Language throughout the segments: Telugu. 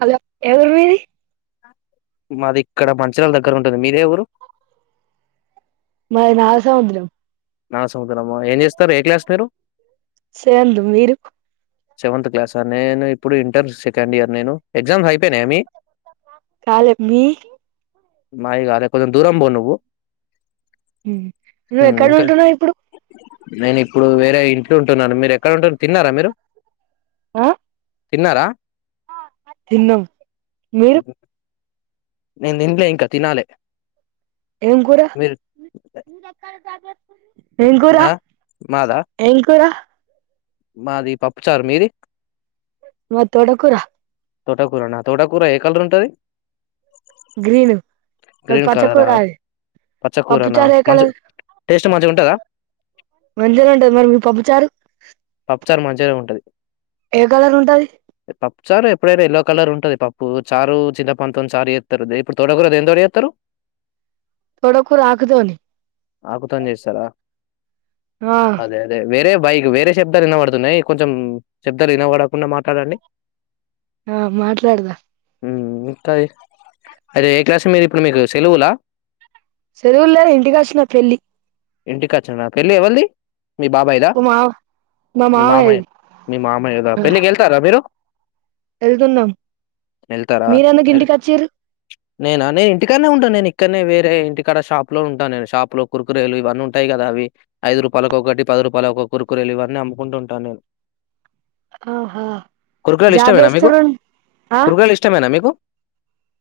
హలో యా ఊరు మిది మాది ఇక్కడ మంచిర్యాల దగ్గర ఉంటది మీది యా ఊరు మాది నాగా సముద్రం నా సముద్రం ఆ ఏం చేస్తారు ఏ క్లాస్ మీరు సెవెంత్ మీరు సెవెంత్ క్లాసా నేను ఇప్పుడు ఇంటర్ సెకండ్ ఇయర్ నేను ఎగ్జామ్స్ అయిపోయినాయ మీ [unintelligible] మీ మాయి కాదు కొంచెం దూరం పో నువ్వు నువ్వు ఉమ్, ఎక్కడ ఇంకా ఉంటున్నావ్ ఇప్పుడు నేను ఇప్పుడు వేరే ఇంట్లో ఉంటున్నాను మీరు ఎక్కడ ఉంటన్నా తిన్నారా మీరు ఆ తిన్నారా తిన్నాం మీరు నేను తీనలే ఇంకా తినాలి ఏ కురా మీరు ఎంకరా ఆ మాదా ఏంకరా మాది పప్పుచారు మీది మాది తోటకూర తోటాకూరనా తోటకూర ఏ కలర్ ఉంటుది గ్రీన్ మరి కలరా పచ్చకురా పచ్చకూరనా మంచి టేస్ట్ మంచిగా ఉంటందా మంచినె ఉంటది మరి మీ పప్పుుచారు పప్పు చార్ మంచిగా ఉంటది కలర్ ఉంటది పప్పు చార్ ఎప్పుడైనా ఎయల్లో కలర్ ఉంటంది ఉంటది పప్పు చారు చిన్న పంతతో చారు చేేస్తారు ఇప్పుడు తోడకూరదు ఏ తో చేేస్తారు తోటకూర ఆకుతోని ఆకుతోని జేస్తారా? ఆ అదే అదే వేరే బైక్ వేరే శబ్దాలు వినబడుతున్నాయి కొంచెం శబ్దాలు వినబడకుండా మాట్లాడండి ఆ మాట్లాడదా ఇంకాది అదతే ఏ క్లాస్ మీరు ఇప్పుడు మీకు సెలవులా సెలవులు లే ఇంటికి వచ్చిన పెళ్లి ఇంటికి వచ్చా నాకు వెళ్ళి ఎవల్ది మీ బాబాయదా మా మామ మా మీ మామయ్య మామయ్యది మీ మామయ్య కదా పెళ్ళికి వెళ్తారా మీరు వెళ్తుందాం ఎళ్తారా? మీరందు అదే. ఇంటికి వచ్చీరు నేనా నే ఇంటికనే ఉంటాను నేను ఇక్కడనే వేరే ఇంటికాడ షాప్ లో ఉంటాను నేను షా లో కుకురేలు ఇవన్న ఉంటాయి కదా అవి ఐదు రూపాయల ఒకటి పది రూపాయల ఒక కురుకురలు ఇవన్నీ అముకుంటుంటాను నేను ఆహా కురకు్రాయలు జాబ్ ఇష్టమేనా మీకు చేస్తుర్రు ఆ కుర్కురెలు ఇష్టమేనా మీకు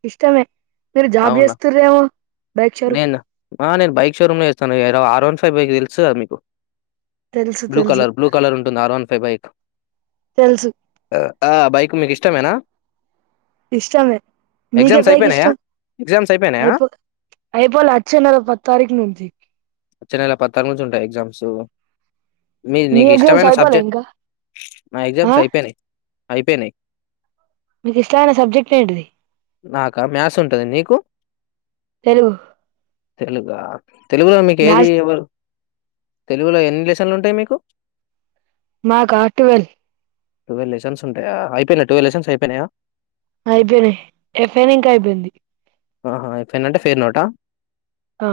ఇష్టమే మీరు జాబ్ అవునా? చేస్తుారేమో బైక్ షోరూం నేను నేను బైక్ షోరూమ్ లో చేస్తాను ఆర్ వన్ ఫైవ్ బైకి తెలుసు కా మీకు తెలుసు బ్లూ తెలుసు కలర్ బ్లూ కలర్ ఉంటుంది ఆర్వాన్ ఫైబైక్ తెలుసు ఆ బైక్ మీకు ఇష్టమేనా ఇష్టమే మీకు ఏ ఎగ్జామ్స్ బైక్ అయిపోయినాయా? ఇష్టం ఎగ్జామ్స్ అయిపోయినాయా? అయిపో అయిపోలే అచ్చెనెల పది తారీకు నుంచి వచ్చే నెల పది నుంచి ఉంటాయి ఎగ్జామ్స్ మీ నీకు ఎగ్జామ్స్ ఇష్టమైన అయిపోలే సబ్జెక్ట్ ఇంకా నా ఆ ఎగ్జామ్స్ అయిపేయినాయి అయిపేయిన మీకు ఇష్టమైన సబ్జెక్ట్ ఏంటిది నాకా మ్యాథ్స్ ఉంటది నీకు తెలుగు తెలుగా తెలుగులో మీకు ఏది మ్యాథ్స్ ఎవరు తెలుగులో ఎన్ని లెసన్లుంటాయి మీకు మాకా టువేల్ టువేల్ లెసన్స్ ఉంటాయా అయిపేయినాయా టువేల్ అయిపేయినాయా అయిపేయినాయి ఎఫ్ఐన్ ఇంకా అయిపేయింది అహా అయిపోయింది అంటే ఫేర్ నోటా ఆ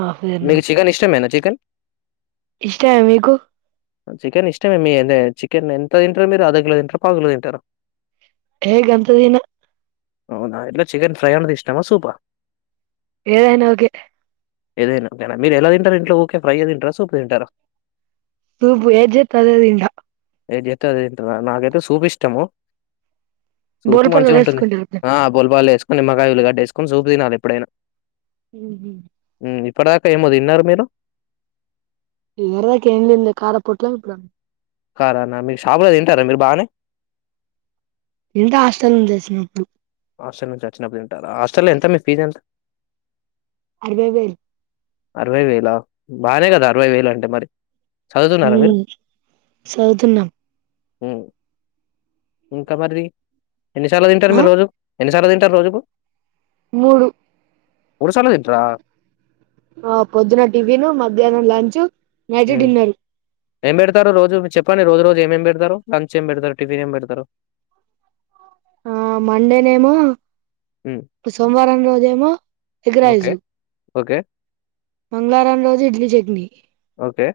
మీకు చికెన్ ఇష్టమేనా చికెన్ ఇష్టామే మీకు చికెన్ ఇష్టమే మీ చికెన్ ఎంత తింటారు మీరు అద కిలో తింటారు పావు కిలో తింటారు హే గంత తిన అవునా ఇట్లా చికెన్ ఫ్రై అండుతే ఇష్టమా సూప ఏదైనా ఓకే ఏదైనా ఓకేనా మీరు ఎలా తింటారా ఇంట్లో ఓకే ఫ్రై తింటారా సూప్ తింటారా సూపు ఏది చేస్తే అదే తింటా ఏది ఎతే అదె తింటారా నాకైతే సూపు ఇష్టము సూపు బోల్ పట్ల మంచిగా ఉంటుంది వేసుకుంటారు ఆ బోల్ పాలాలు వేసుకొని నిమ్మకాయ ఉల్లి గడ్డ వేసుకొని సూపు తినాలి ఎప్పుడైనా హు. మ్మ్ ఇప్పడిదాకా ఏమో తిన్నారు మీరు యివర్ దాకా ఏం తినలే కార పోట్లా ఇప్పిన కారాన్న మీరు షాపులో తింటారా మీరు బానే వెళ్తా హాస్టల్ నుంచి వచ్చినప్పుడు హాస్టల్ నుంచి వచ్చినప్పుడు తింటారా హాస్టల్లో ఎంత మీ ఫీజ్ ఎంత అరవై వేలు అరవై వేలా బానే గదా అరవై వేలు అంటే మరి చదువుతున్నారా మీరు ఉమ్ చదువుతున్నాం ఇంకా మరి ఎన్నిసార్లు తింటారు ఆ మీరు రోజు ఎన్నిసార్లు తింటారు రోజుకు మూడు మూడుసార్లు తింటారా ఆ పొద్దున టిఫిన్ మధ్యాహ్నం లంచ్ నైట్ ఉమ్ డిన్నర్ ఏం పెడతారు రోజు చెప్పండి రోజు రోజు ఏమి ఏమి పెడతారు లంచ్ ఏం పెడతారు టిఫిన్ ఏం పెడతారు ఆ మండేనేమో హ్మ్. సోమవారం రోజేమో ఎగ్ ఓకే. Rice okay. మంగళారం రోజు ఇడ్లీ చట్నీ ఓకే.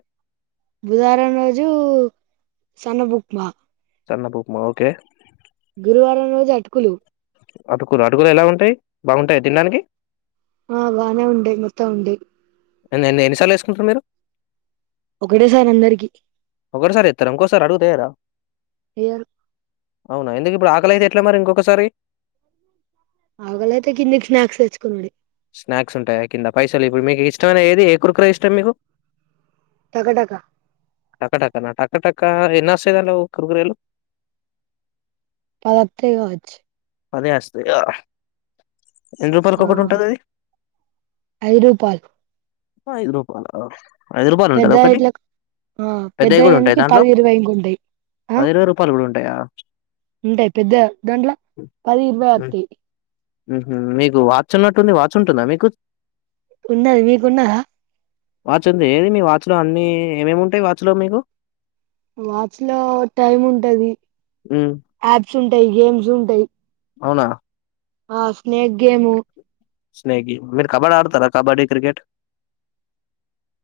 బుధవారం రోజు సన్నపు ఉప్మా సన్నపు ఉప్మా ఓకే గురువారం రోజు అటుకులు అటుకులు అటుకులు ఎలా ఉంటాయి బాగుంటాయ తినడానికి ఆ బానే ఉంటాయి మెత్తగా ఉంటాయి ఎన్ ఎన్నిసార్లు వేసుకుంటారు మీరు ఒకటేసారి అందరికి ఒకటిసారి ఏతర ఇంకోసారి అడుగుతేయారా ఏయరు అవునా ఎందుకు ఇప్పుడు ఆకలితే ఎట్లే మరి ఇంకొకసారి అక్కలి అయితే కిందకీ స్నాక్స్ తెచ్చుకునుడే స్నాక్స్ ఉంటాయా కింద పైసలు ఇప్పుడు మీకు ఇష్టమైన ఏది ఏ కురుకు్ర ఇష్టం మీకు టకా టకా టక టక్కనా టక టక్క ఎన్నస్తుదలో కుర్కురెలు పదివతై కావచ్చు పదే వస్తాయా ఎన్ని రూపాయలక ఆ ఒకటి ఉంటుంది అది ఐదు రూపాయలు ఐదు రూపాయల ఐదు రూపాయలు ఉంటద పెద్ద ఒకటి ఇట్ల ఆ పెద్దవి కూడా ఉంటాయి పెద్దయానికి దాంట్లో పది ఇరవై ఇంకుంటాయి ఆ పది ఇరవై రూపాయలు కూడా ఉంటాయా ఉంటాయి పెద్ద దాంట్లో పది ఇరవై వతాయి ఉహ్మ్ మీకు వాచ్ ఉన్నట్టుంది వాచ్ ఉంటుందా మీకు ఉనది మీకు ఉన్నదా వాచ్ ఉంది ఏది మీ వాచ్లో అన్ని ఏమేమి ఉంటాయి వాచ్లో మీకు వాచ్ లో టైమ్ ఉంటది హ్మ్. యాప్స్ ఉంటాయి గేమ్స్ ఉంటాయి అవునా ఆ స్నేక్ గేము స్నేక్ గేమ్ మీరు కబడ్డీ ఆడతారా కబడ్డీ క్రికెట్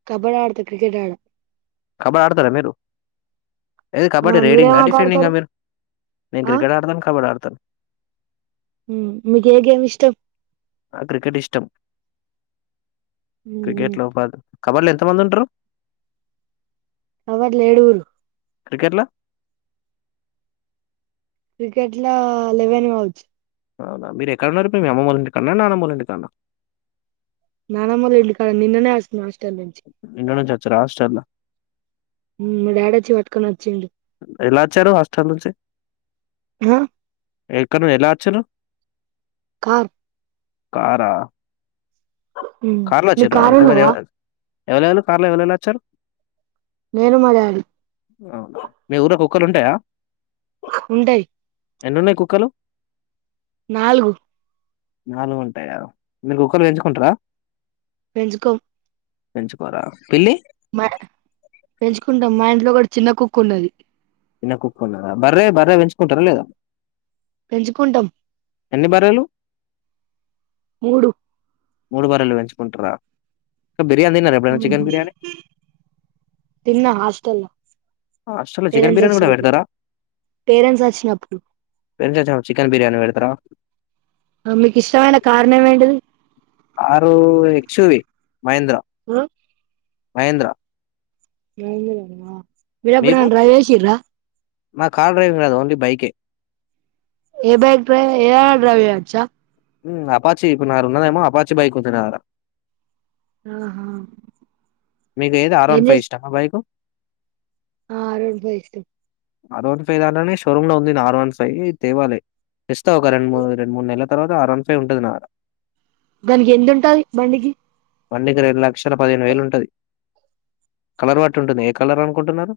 కబడ్డీ ఆడత క్రికెట్ ఆడ కబడ్డీ ఆడతార మీరు ఏది ఆ కబడ్డీ మీరేం రేడింగ్ ఆట డెఫినింగా ఆడతారు మీరు నేను ఆ క్రికెట్ ఆడతా కబడ్డీ ఆడతా మీకే గేమ్ ఇష్టం నాకు క్రికెట్ ఇష్టం క్రికెట్ లో కబర్ ఎంత ఎంతమంది ఉంటారు అవర్ లేడుూలు క్రికెట్లా క్రికెట్ ల లెవెన్ గావుచ్చు అవునా మీరు ఎక్కడ ఉన్నారు మీ అమ్మ వాళ్లు ఇంటి కన్నా నానమ్మలు ఇంటి కన్నా నాన్నమ్మ వాళ్ళ ఇంటికాడ నిన్ననే వచ్చినా హాస్టల్ ఇంట్లో నుంచి వచ్చారా హాస్టల్‌లా? డాడా చి పట్టుకొని వచ్చింది ఎలా వచ్చారు హస్టల్ నుంచి ఆ ఏ కను ఎలా వచ్చిర్రు కర్ కారా కార్ లో మీకు వచ్చిర్రా కారు ఉన్నదా ఎవరనా కార్లో ఎవరైనా వచ్చారు నేను మా డాడీ వు మ ఊర కుక్కలు ఉంటాయా ఉంటై ఎన్నన్నాయి కుక్కలు నాలుగు నాలుగు ఉంటాయా మీరు కుక్కను పెంచుకుంటారా పెంచుకో పెంచుకోరా పిల్లి మా పెంచుకుంటాం మా ఇంట్లో కూడా చిన్న కుక్ ఉన్నది చిన్న కుక్కున్నారా బర్రే బర్ర పెంచుకుంటారా లేదా పెెంచికూండం ఎన్ని బర్రెలు మూడు మూడు బర్రెలు పెంచుకుంటార బిర్యానీ ఎప్పుడన్న చికెన్ బిర్యానీ తిన్నా హాస్టల్లో హాస్టల్లో చికెన్ పేరెంట్స్ బిర్యానీ కూడా వచ్చినప్పుడు పెడతారా పేరెంట్స్ వచ్చినప్పుడు పె చికన్ బియాణి పెడుతురా మీకి ఇష్టమైన కార్ నేమ్ ఏంటిది car X U V Mahindra ఆ మహేంద్ర మీరు ఎప్పుడైనా డ్రైవ్ చేసిర్రా నా కార్ డ్రైవింగ్ రాదు ఓన్లీ బైకే ఏ బైక్ డ్రైవ్ ఏదైనా డ్రైవ్ చేయొచ్చా అపాచి ఇప్పు నా ఉన్నదమ అప్పాచి బైక్ ఉండే నా దగ్గర ఆహా మీది ఏది ఆర్ ఏం వన్ ఫైవ్ చేస్ ఇష్టమా బైకు ఆ ఆర్ వన్ ఫైవ్ ఇష్టం ఆర్ వన్ ఫైవ్ దాదనే షోరూమ్ లో ఉంది ఆర్ వన్ ఫైవ్ తేవాలి తెస్తా ఒక రెండు మూ రెండు మూడు నెలల తర్వాత అర్ వన్ ఫైవ్ ఉంటది నా దగ్గర దానికి ఎందు ఉంటది బండికి బండికి రెండులక్షల పదిహేను వేలు ఉంటుది కలర్ పట్టి ఉంటుంది ఏ కలర్ అనుకుంటున్నారు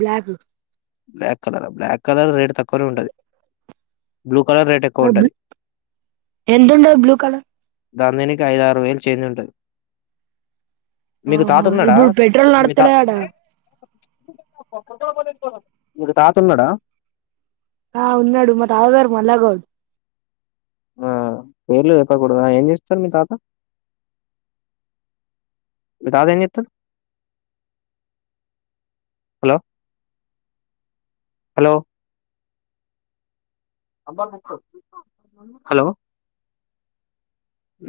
black black colour black colour red తక్కువనే ఉండది బ్లూ కలర్ రేట్ ఎక్కువ బ్ ఉంటది. ఎంతుంటది బ్లూ కలర్ దాని దీనికి అయిదారు వేలు చేంజ్ ఉంటది మీకు ఆహా తాతున్నాడా ఇప్పుడు పెట్రోల్ మీ తా నడతలేదట మీకు తాతున్నడా ఆ ఉన్నాడు తాత పేరు మల్ల గౌడ్ ఆ పేర్లు చెప్పకూడదు ఏం చేస్తారు మీ తాత మీ తాత ఏం చేస్తారు హలో హలో హలో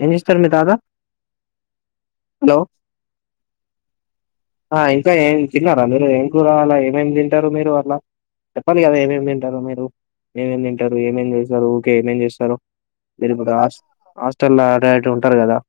ఏం చేస్తారు మీ తాత హలో ఆ ఇంకా ఏం తిన్నారా మీరు ఏం కుర రావాలా ఏమేమి తింటారు మీరు అట్లా చెప్పాలి కదా ఏమేమి తింటారు మీరు ఏమేమి తింటారు ఏమేం చేస్తారు ఓకే ఏమేం చేస్తారు మీరు హాస్టల్ అటు ఉంటారు కదా